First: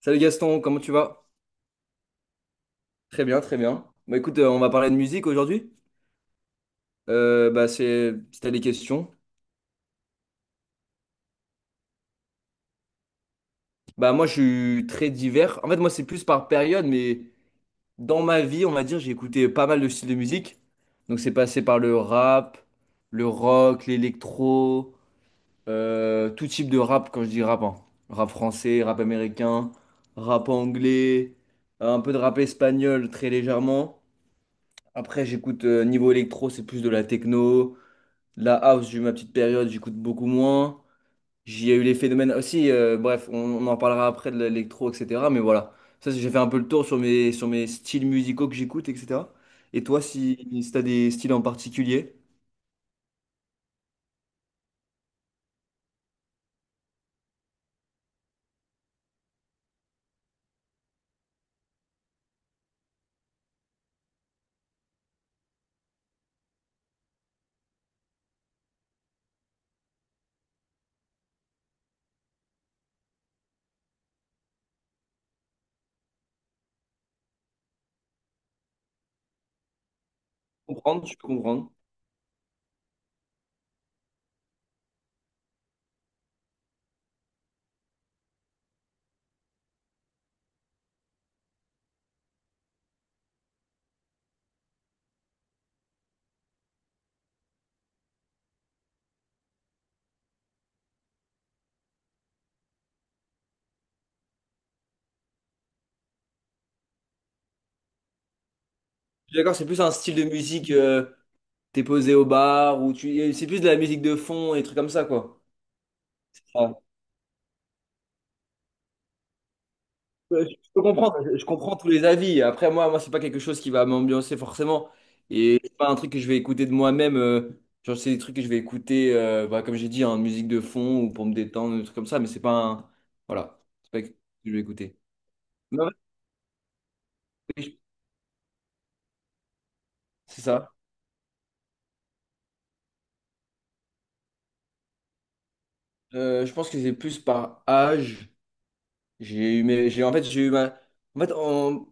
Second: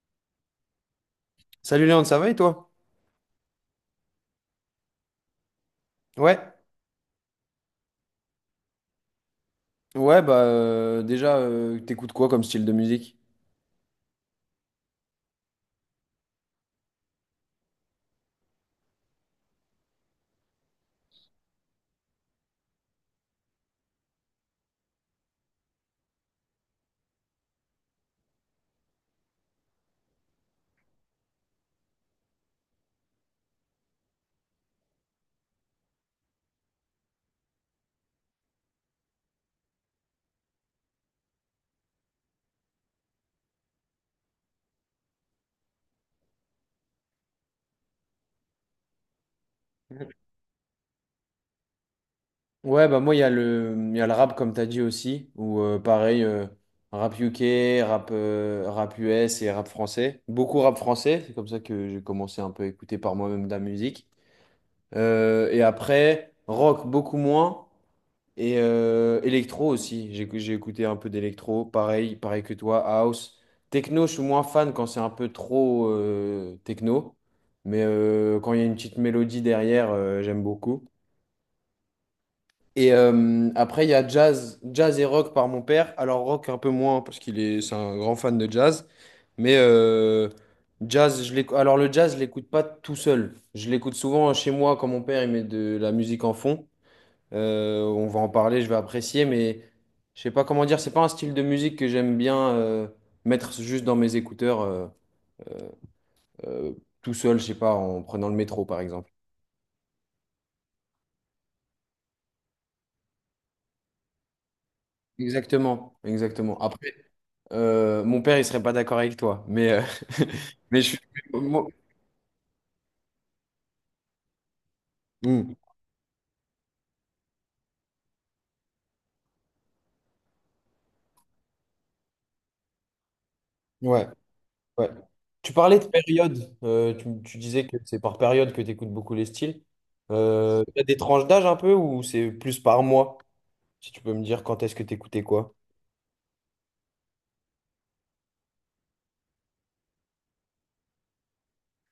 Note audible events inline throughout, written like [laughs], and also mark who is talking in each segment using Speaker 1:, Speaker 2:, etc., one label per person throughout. Speaker 1: Salut Gaston, comment tu vas?
Speaker 2: Salut Léon, ça va et toi?
Speaker 1: Très bien, très bien. Bah écoute, on va parler de musique aujourd'hui.
Speaker 2: Ouais.
Speaker 1: Bah c'est, si t'as des questions.
Speaker 2: Ouais, bah déjà, t'écoutes quoi comme style de musique?
Speaker 1: Bah moi je suis très divers. En fait moi c'est plus par période, mais dans ma vie on va dire j'ai écouté pas mal de styles de musique. Donc c'est passé par le rap, le rock, l'électro, tout type de rap quand je dis rap, hein. Rap français, rap américain, rap anglais, un peu de rap espagnol très légèrement. Après j'écoute niveau électro c'est plus de la techno. La house, j'ai eu ma petite période, j'écoute beaucoup moins. J'y ai eu les phénomènes aussi. Bref, on en parlera après de l'électro, etc. Mais voilà, ça, j'ai fait un peu le tour sur mes styles musicaux que j'écoute, etc. Et toi, si tu as des styles en particulier?
Speaker 2: Ouais, bah moi, il y a le rap, comme t'as dit aussi, ou pareil, rap UK, rap, rap US et rap français. Beaucoup rap français, c'est comme ça que j'ai commencé un peu à écouter par moi-même de la musique. Et après, rock, beaucoup moins. Et électro aussi, j'ai écouté un peu d'électro, pareil, pareil que toi, house. Techno, je suis moins fan quand c'est un peu trop techno, mais quand il y a une petite mélodie derrière, j'aime beaucoup.
Speaker 1: Comprendre, je peux comprendre.
Speaker 2: Et après, il y a jazz, jazz et rock par mon père. Alors rock un peu moins parce c'est un grand fan de jazz, mais Alors le jazz, je l'écoute pas tout seul. Je l'écoute souvent chez moi quand mon père il met de la musique en fond. On va en parler, je vais apprécier, mais je sais pas comment dire, c'est pas un style de musique que j'aime bien mettre juste dans mes écouteurs euh, tout seul, je sais pas, en prenant le métro par exemple.
Speaker 1: Je suis d'accord, c'est plus un style de musique, t'es posé au bar, ou tu, c'est plus de la musique de fond et des trucs comme ça, quoi.
Speaker 2: Exactement, exactement. Après, mon père, il serait pas d'accord avec toi, mais
Speaker 1: Je
Speaker 2: [laughs] mais
Speaker 1: peux
Speaker 2: je suis.
Speaker 1: comprendre, je
Speaker 2: moi-
Speaker 1: comprends tous les avis. Après, moi, c'est pas quelque chose qui va m'ambiancer forcément.
Speaker 2: Hmm.
Speaker 1: Et c'est pas un truc que je vais écouter de moi-même. Genre, c'est des trucs que je vais écouter, bah, comme j'ai dit, en musique de fond ou pour me détendre, des trucs comme ça. Mais c'est pas un. Voilà. C'est pas
Speaker 2: Ouais,
Speaker 1: quelque chose que je vais
Speaker 2: ouais.
Speaker 1: écouter.
Speaker 2: Tu parlais
Speaker 1: Mais
Speaker 2: de
Speaker 1: en
Speaker 2: période. Tu
Speaker 1: fait,
Speaker 2: disais que c'est par période que tu écoutes beaucoup les styles.
Speaker 1: c'est
Speaker 2: Euh,
Speaker 1: ça.
Speaker 2: t'as des tranches d'âge un peu ou c'est plus par mois? Si tu peux me dire quand est-ce que tu écoutais quoi?
Speaker 1: Je pense que c'est plus par âge. J'ai eu mes. J'ai, en fait, j'ai eu ma. En fait,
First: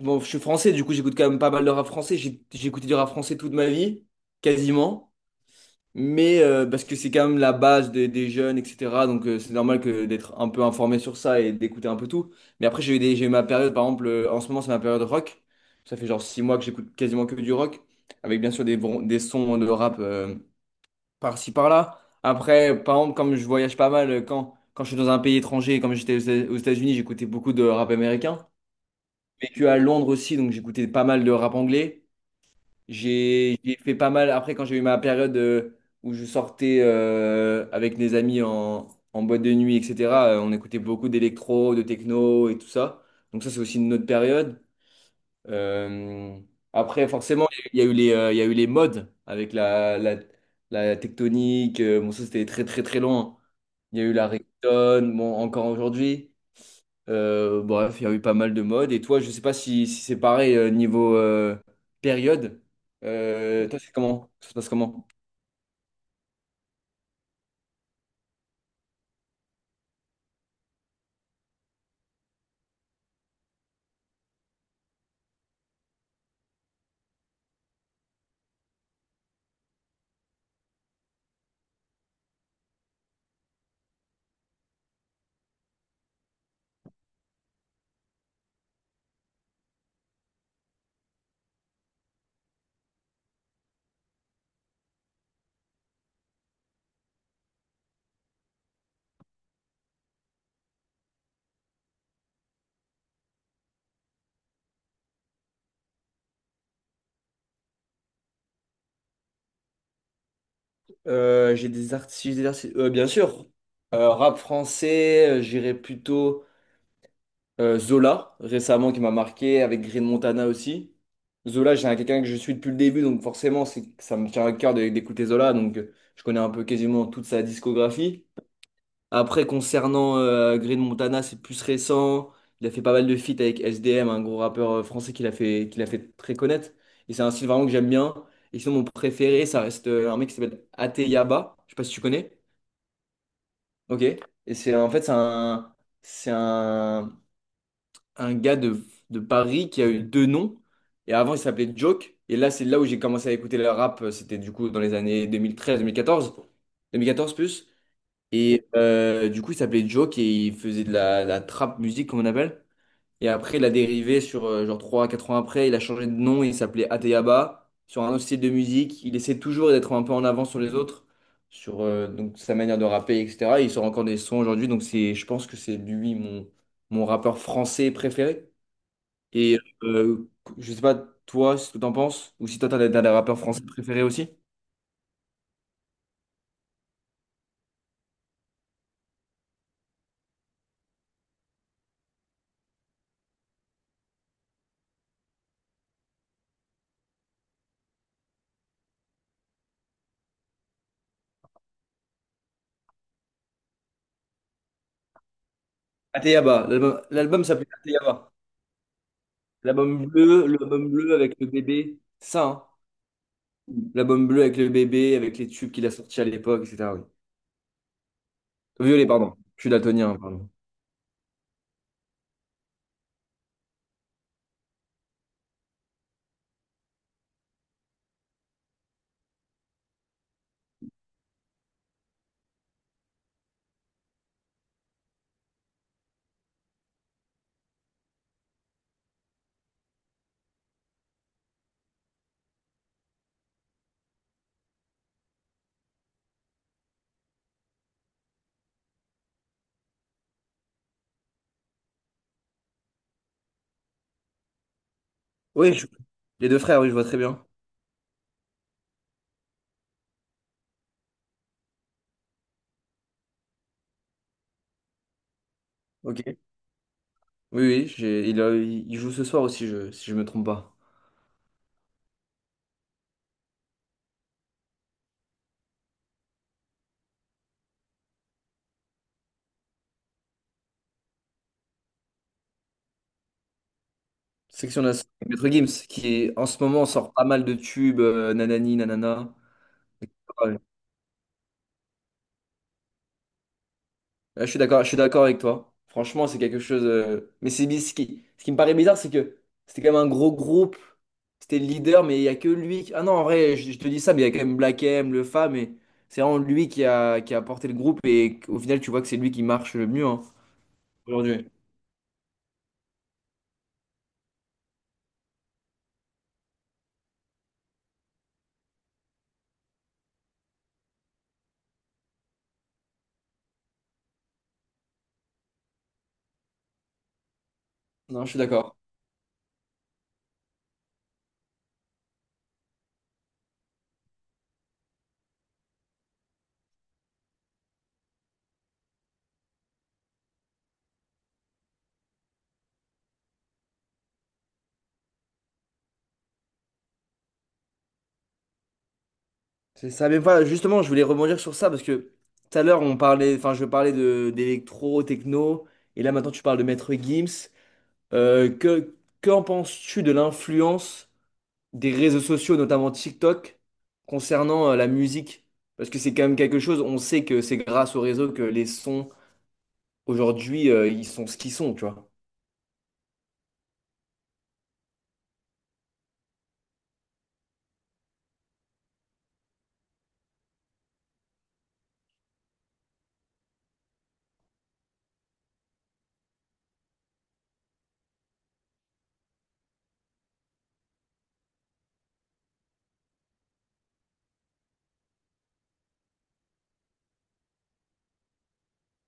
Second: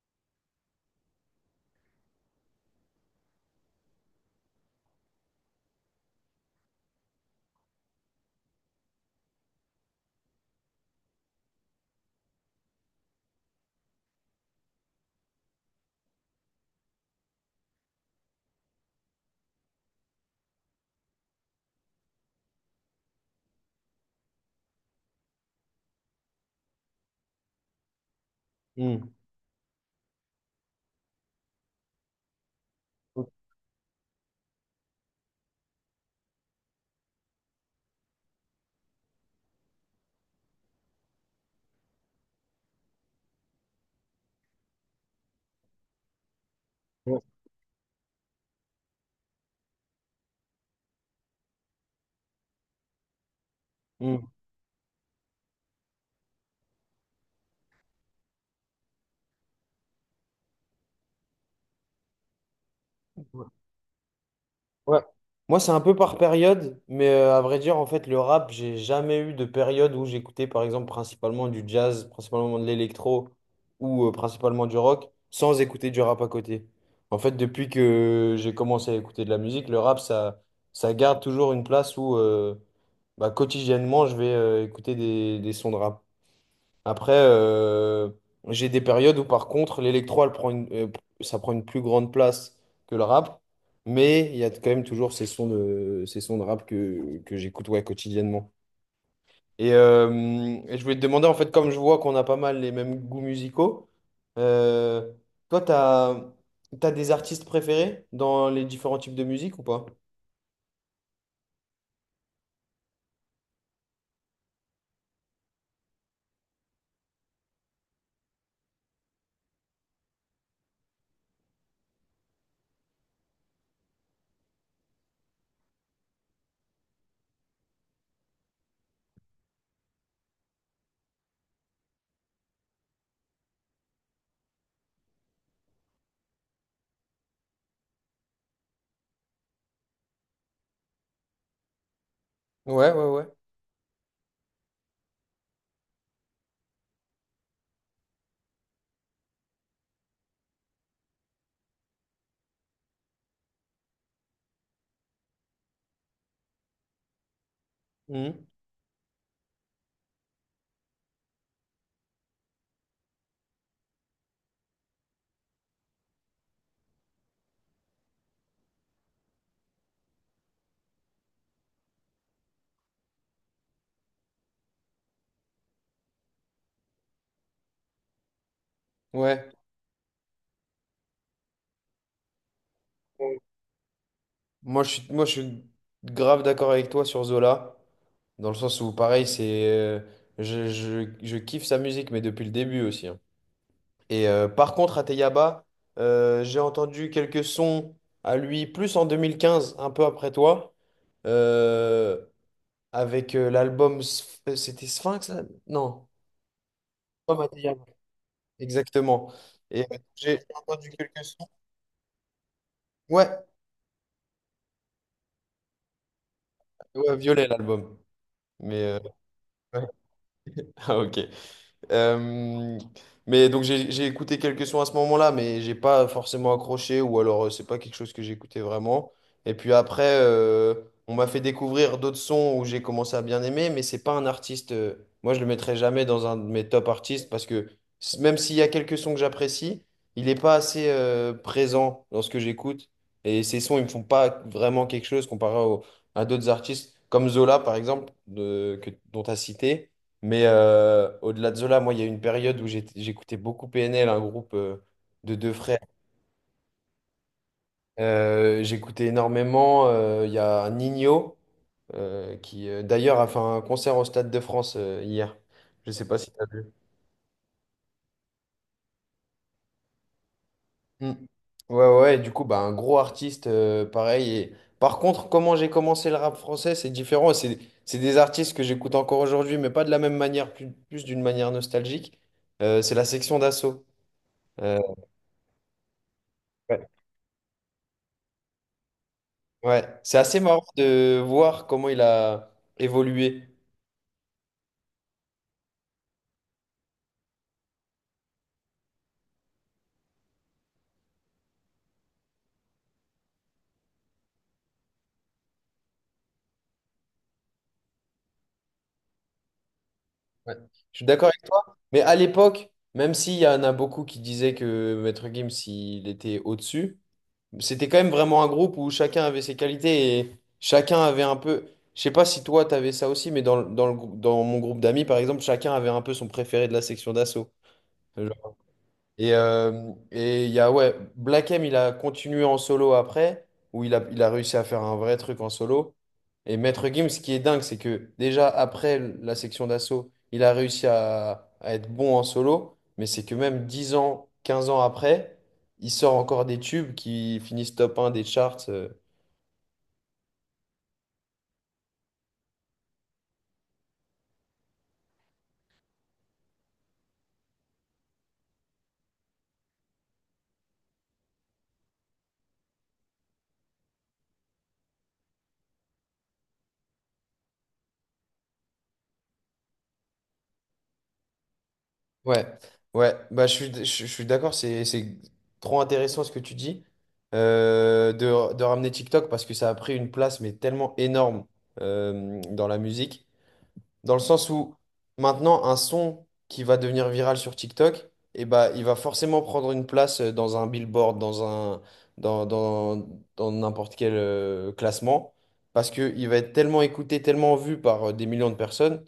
Speaker 1: bon, je suis français, du coup, j'écoute quand même pas mal de rap français. J'ai écouté du rap français toute ma vie, quasiment. Mais parce que c'est quand même la base des jeunes, etc. Donc c'est normal que d'être un peu informé sur ça et d'écouter un peu tout. Mais après j'ai eu ma période, par exemple, en ce moment c'est ma période rock. Ça fait genre 6 mois que j'écoute quasiment que du rock, avec bien sûr des sons de rap par-ci par-là. Après, par exemple, comme je voyage pas mal, quand je suis dans un pays étranger, comme j'étais aux États-Unis, j'écoutais beaucoup de rap américain. J'ai vécu à Londres aussi, donc j'écoutais pas mal de rap anglais. J'ai fait pas mal. Après, quand j'ai eu ma période où je sortais avec des amis en boîte de nuit, etc., on écoutait beaucoup d'électro, de techno et tout ça. Donc, ça, c'est aussi une autre période. Euh, Après,
Speaker 2: Hmm.
Speaker 1: forcément, il y a eu les modes avec la tectonique. Bon, ça, c'était très, très, très loin. Il y a eu la
Speaker 2: Mm.
Speaker 1: reggaeton, bon, encore aujourd'hui. Bref, il y a eu pas mal de modes. Et toi, je sais pas si c'est pareil niveau période. Toi, c'est comment? Ça se passe
Speaker 2: Ouais.
Speaker 1: comment?
Speaker 2: Moi, c'est un peu par période, mais à vrai dire, en fait, le rap, j'ai jamais eu de période où j'écoutais, par exemple, principalement du jazz, principalement de l'électro ou principalement du rock, sans écouter du rap à côté. En fait, depuis que j'ai commencé à écouter de la musique, le rap, ça garde toujours une place où, bah, quotidiennement, je vais écouter des sons de rap. Après, j'ai des périodes où par contre l'électro, ça prend une plus grande place que le rap, mais il y a quand même toujours ces sons de rap que j'écoute ouais, quotidiennement. Et, euh, et je voulais te demander, en fait, comme je vois qu'on a pas mal les mêmes goûts musicaux, euh, toi, t'as, t'as des artistes préférés dans les différents types de musique ou pas?
Speaker 1: J'ai des artistes, bien sûr. Rap français, j'irais plutôt Zola, récemment, qui m'a marqué, avec Green Montana aussi. Zola, quelqu'un que je suis depuis le début, donc forcément, c'est, ça me tient à cœur d'écouter Zola, donc je connais un peu quasiment toute sa discographie. Après, concernant Green Montana, c'est plus récent. Il a fait pas mal de feats avec SDM, un gros rappeur français qu'il a fait très connaître. Et c'est un style vraiment que j'aime bien. Et sinon, mon préféré, ça reste un mec qui s'appelle Ateyaba. Je sais pas si tu connais.
Speaker 2: Ouais, ouais, ouais.
Speaker 1: Ok. Et c'est en fait, c'est un, un gars de Paris qui a eu deux noms. Et avant, il s'appelait Joke. Et là, c'est là où j'ai commencé à écouter le rap. C'était du coup dans les années 2013-2014. 2014 plus.
Speaker 2: Mhm.
Speaker 1: Et du coup, il s'appelait Joke et il faisait de la trap musique, comme on appelle. Et après, il a dérivé sur genre 3, 4 ans après. Il a changé de nom, il s'appelait Ateyaba. Sur un autre style de musique, il essaie toujours d'être un peu en avant sur les autres, sur donc, sa manière de rapper, etc. Et il sort encore des sons aujourd'hui, donc c'est, je pense que c'est lui mon rappeur français préféré.
Speaker 2: Ouais.
Speaker 1: Et je sais pas, toi, ce que t'en penses, ou si toi, t'as des rappeurs français préférés aussi?
Speaker 2: Moi, je suis grave d'accord avec toi sur Zola, dans le sens où, pareil, c'est, je kiffe sa musique, mais depuis le début aussi, hein. Et par contre, à Teyaba, j'ai entendu quelques sons à lui, plus en 2015, un peu après toi, euh, avec c'était Sphinx, là? Non.
Speaker 1: Ateyaba, l'album
Speaker 2: L'album
Speaker 1: l'album
Speaker 2: à
Speaker 1: s'appelait
Speaker 2: Teyaba.
Speaker 1: Ateyaba.
Speaker 2: Exactement. Et j'ai
Speaker 1: L'album
Speaker 2: entendu
Speaker 1: bleu
Speaker 2: quelques
Speaker 1: avec le
Speaker 2: sons.
Speaker 1: bébé, c'est ça, hein?
Speaker 2: Ouais,
Speaker 1: L'album bleu avec le bébé, avec les tubes qu'il a sortis à l'époque, etc. Oui.
Speaker 2: ouais, Violet, l'album. Mais,
Speaker 1: Violet, pardon. Je suis
Speaker 2: [laughs] ouais.
Speaker 1: daltonien, hein, pardon.
Speaker 2: Ah, ok. Euh, mais donc j'ai écouté quelques sons à ce moment-là, mais j'ai pas forcément accroché ou alors c'est pas quelque chose que j'écoutais vraiment. Et puis après, on m'a fait découvrir d'autres sons où j'ai commencé à bien aimer, mais c'est pas un artiste. Moi, je le mettrai jamais dans un de mes top artistes parce que même s'il y a quelques sons que j'apprécie, il est pas assez présent dans ce que j'écoute. Et ces sons, ils me font pas vraiment quelque chose à d'autres artistes comme Zola par exemple dont tu as cité. Mais au-delà de Zola, moi, il y a eu une période où j'écoutais beaucoup PNL, un groupe de deux
Speaker 1: Oui,
Speaker 2: frères.
Speaker 1: les deux frères, oui, je vois très bien.
Speaker 2: J'écoutais énormément. Il y a Nino d'ailleurs, a fait un concert au Stade de France hier. Je ne sais pas
Speaker 1: Ok.
Speaker 2: si tu as vu.
Speaker 1: Oui, oui, il joue ce soir aussi, si je me trompe pas.
Speaker 2: Mm. Ouais, ouais, et du coup, bah, un gros artiste, pareil. Et... Par contre, comment j'ai commencé le rap français, c'est différent. C'est des artistes que j'écoute encore aujourd'hui, mais pas de la même manière, plus d'une manière nostalgique. C'est la section d'assaut.
Speaker 1: Section d'assaut, Maître Gims, en ce moment sort pas mal de tubes, nanani, nanana.
Speaker 2: Ouais, c'est assez marrant de voir comment il a évolué.
Speaker 1: Ouais, je suis d'accord, je suis d'accord avec toi. Franchement, c'est quelque chose. Mais ce qui me paraît bizarre, c'est que c'était quand même un gros groupe. C'était le leader, mais il n'y a que lui. Ah non, en vrai, je te dis ça, mais il y a quand même Black M, le Fa, mais c'est vraiment lui qui a porté le groupe. Et au final, tu vois que c'est lui qui marche le mieux, hein,
Speaker 2: Ouais. Je suis d'accord avec
Speaker 1: aujourd'hui.
Speaker 2: toi. Mais à l'époque, même s'il y en a beaucoup qui disaient que Maître Gims, il était au-dessus, c'était quand même vraiment un groupe où chacun avait ses qualités et chacun avait un peu. Je sais pas si toi, t'avais ça aussi, mais dans mon groupe d'amis, par exemple, chacun avait un peu son préféré de la section d'assaut.
Speaker 1: Non, je suis d'accord.
Speaker 2: Et il y a, ouais, Black M, il a continué en solo après, où il a réussi à faire un vrai truc en solo. Et Maître Gims, ce qui est dingue, c'est que déjà après la section d'assaut, il a réussi à être bon en solo, mais c'est que même 10 ans, 15 ans après, il sort encore des tubes qui finissent top un des charts.
Speaker 1: C'est ça. Mais voilà, justement, je voulais rebondir sur ça parce que tout à l'heure, on parlait, enfin, je parlais de d'électro, techno. Et là, maintenant, tu parles de Maître Gims. Euh, que, Qu'en penses-tu de l'influence des réseaux sociaux, notamment TikTok, concernant la musique? Parce que c'est quand même quelque chose, on sait que c'est grâce aux réseaux que les sons, aujourd'hui, ils sont ce qu'ils sont, tu vois.
Speaker 2: Ouais, je suis d'accord, c'est trop intéressant ce que tu dis de ramener TikTok parce que ça a pris une place mais tellement énorme dans la musique, dans le sens où maintenant un son qui va devenir viral sur TikTok, bah, il va forcément prendre une place dans un billboard, dans un, dans, dans, dans n'importe quel classement, parce qu'il va être tellement écouté, tellement vu par des millions de personnes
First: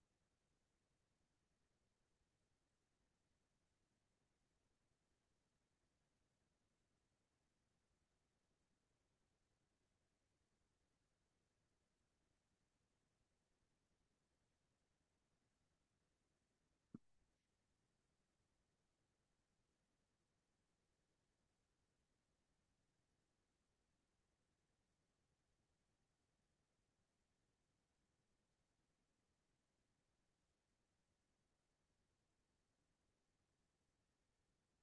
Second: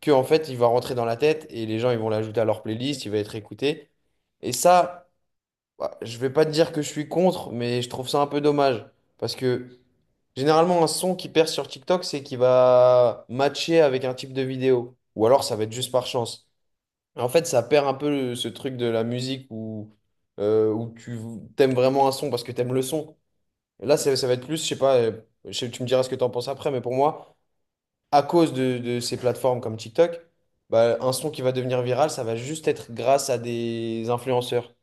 Speaker 2: que en fait il va rentrer dans la tête et les gens ils vont l'ajouter à leur playlist, il va être écouté. Et ça, bah, je vais pas te dire que je suis contre, mais je trouve ça un peu dommage parce que généralement un son qui perce sur TikTok, c'est qu'il va matcher avec un type de vidéo ou alors ça va être juste par chance. En fait, ça perd un peu ce truc de la musique où tu t'aimes vraiment un son parce que t'aimes le son. Et là, ça va être plus, je sais pas, tu me diras ce que t'en penses après, mais pour moi à cause de ces plateformes comme TikTok, bah, un son qui va devenir viral, ça va juste être grâce à des influenceurs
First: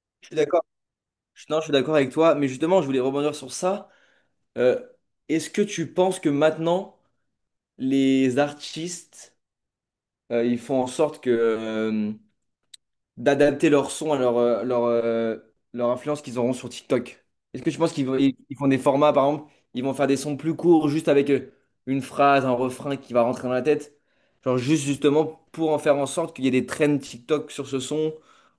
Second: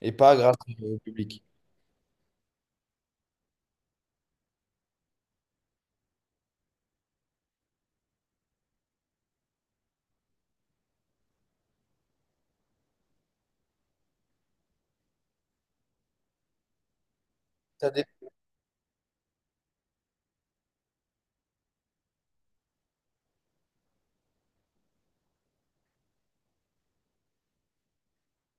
Speaker 2: et
Speaker 1: Je
Speaker 2: pas
Speaker 1: suis
Speaker 2: grâce
Speaker 1: d'accord.
Speaker 2: au public.
Speaker 1: Non, je suis d'accord avec toi, mais justement, je voulais rebondir sur ça. Euh, Est-ce que tu penses que maintenant, les artistes, ils font en sorte d'adapter leur son à leur influence qu'ils auront sur TikTok? Est-ce que tu
Speaker 2: Ça
Speaker 1: penses
Speaker 2: dé-
Speaker 1: ils font des formats, par exemple, ils vont faire des sons plus courts juste avec une phrase, un refrain qui va rentrer dans la tête? Genre juste justement pour en faire en sorte qu'il y ait des trends TikTok sur ce son,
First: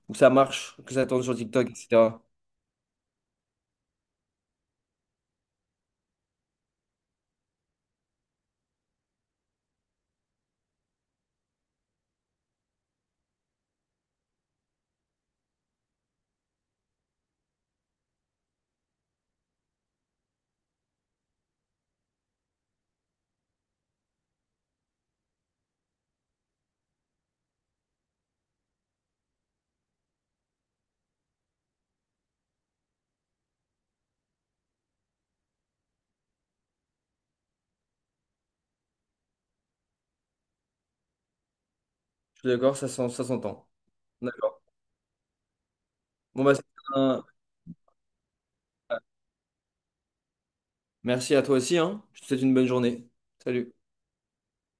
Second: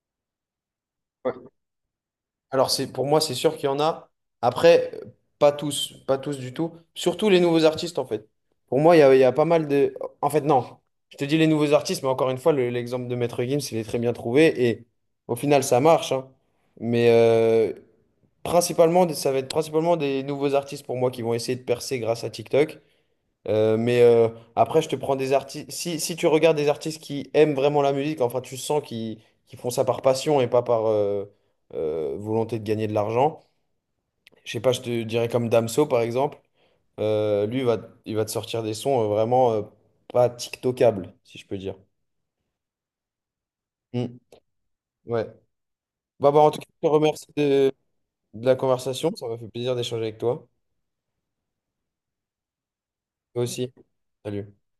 Speaker 1: ou que ça marche, que ça tourne sur
Speaker 2: ouais.
Speaker 1: TikTok, etc.
Speaker 2: Alors c'est pour moi, c'est sûr qu'il y en a. Après, pas tous, pas tous du tout. Surtout les nouveaux artistes, en fait. Pour moi, il y a pas mal de... En fait, non. Je te dis les nouveaux artistes, mais encore une fois, l'exemple de Maître Gims, il est très bien trouvé. Et au final, ça marche, hein. Mais principalement, ça va être principalement des nouveaux artistes pour moi qui vont essayer de percer grâce à TikTok. Euh, mais euh, après, je te prends des artistes. Si tu regardes des artistes qui aiment vraiment la musique, enfin, tu sens qu'ils font ça par passion et pas par volonté de gagner de l'argent. Je sais pas, je te dirais comme Damso, par exemple. Euh, lui, il va, il va te sortir des sons vraiment pas TikTokables, si je peux dire.
Speaker 1: Je suis d'accord, ça s'entend.
Speaker 2: Mm.
Speaker 1: D'accord.
Speaker 2: Ouais.
Speaker 1: Bon,
Speaker 2: En
Speaker 1: bah
Speaker 2: tout cas, je te
Speaker 1: un-
Speaker 2: remercie de la conversation. Ça m'a fait plaisir d'échanger avec toi.
Speaker 1: Merci à toi aussi, hein. Je te souhaite une bonne journée.
Speaker 2: Toi aussi.
Speaker 1: Salut.
Speaker 2: Salut.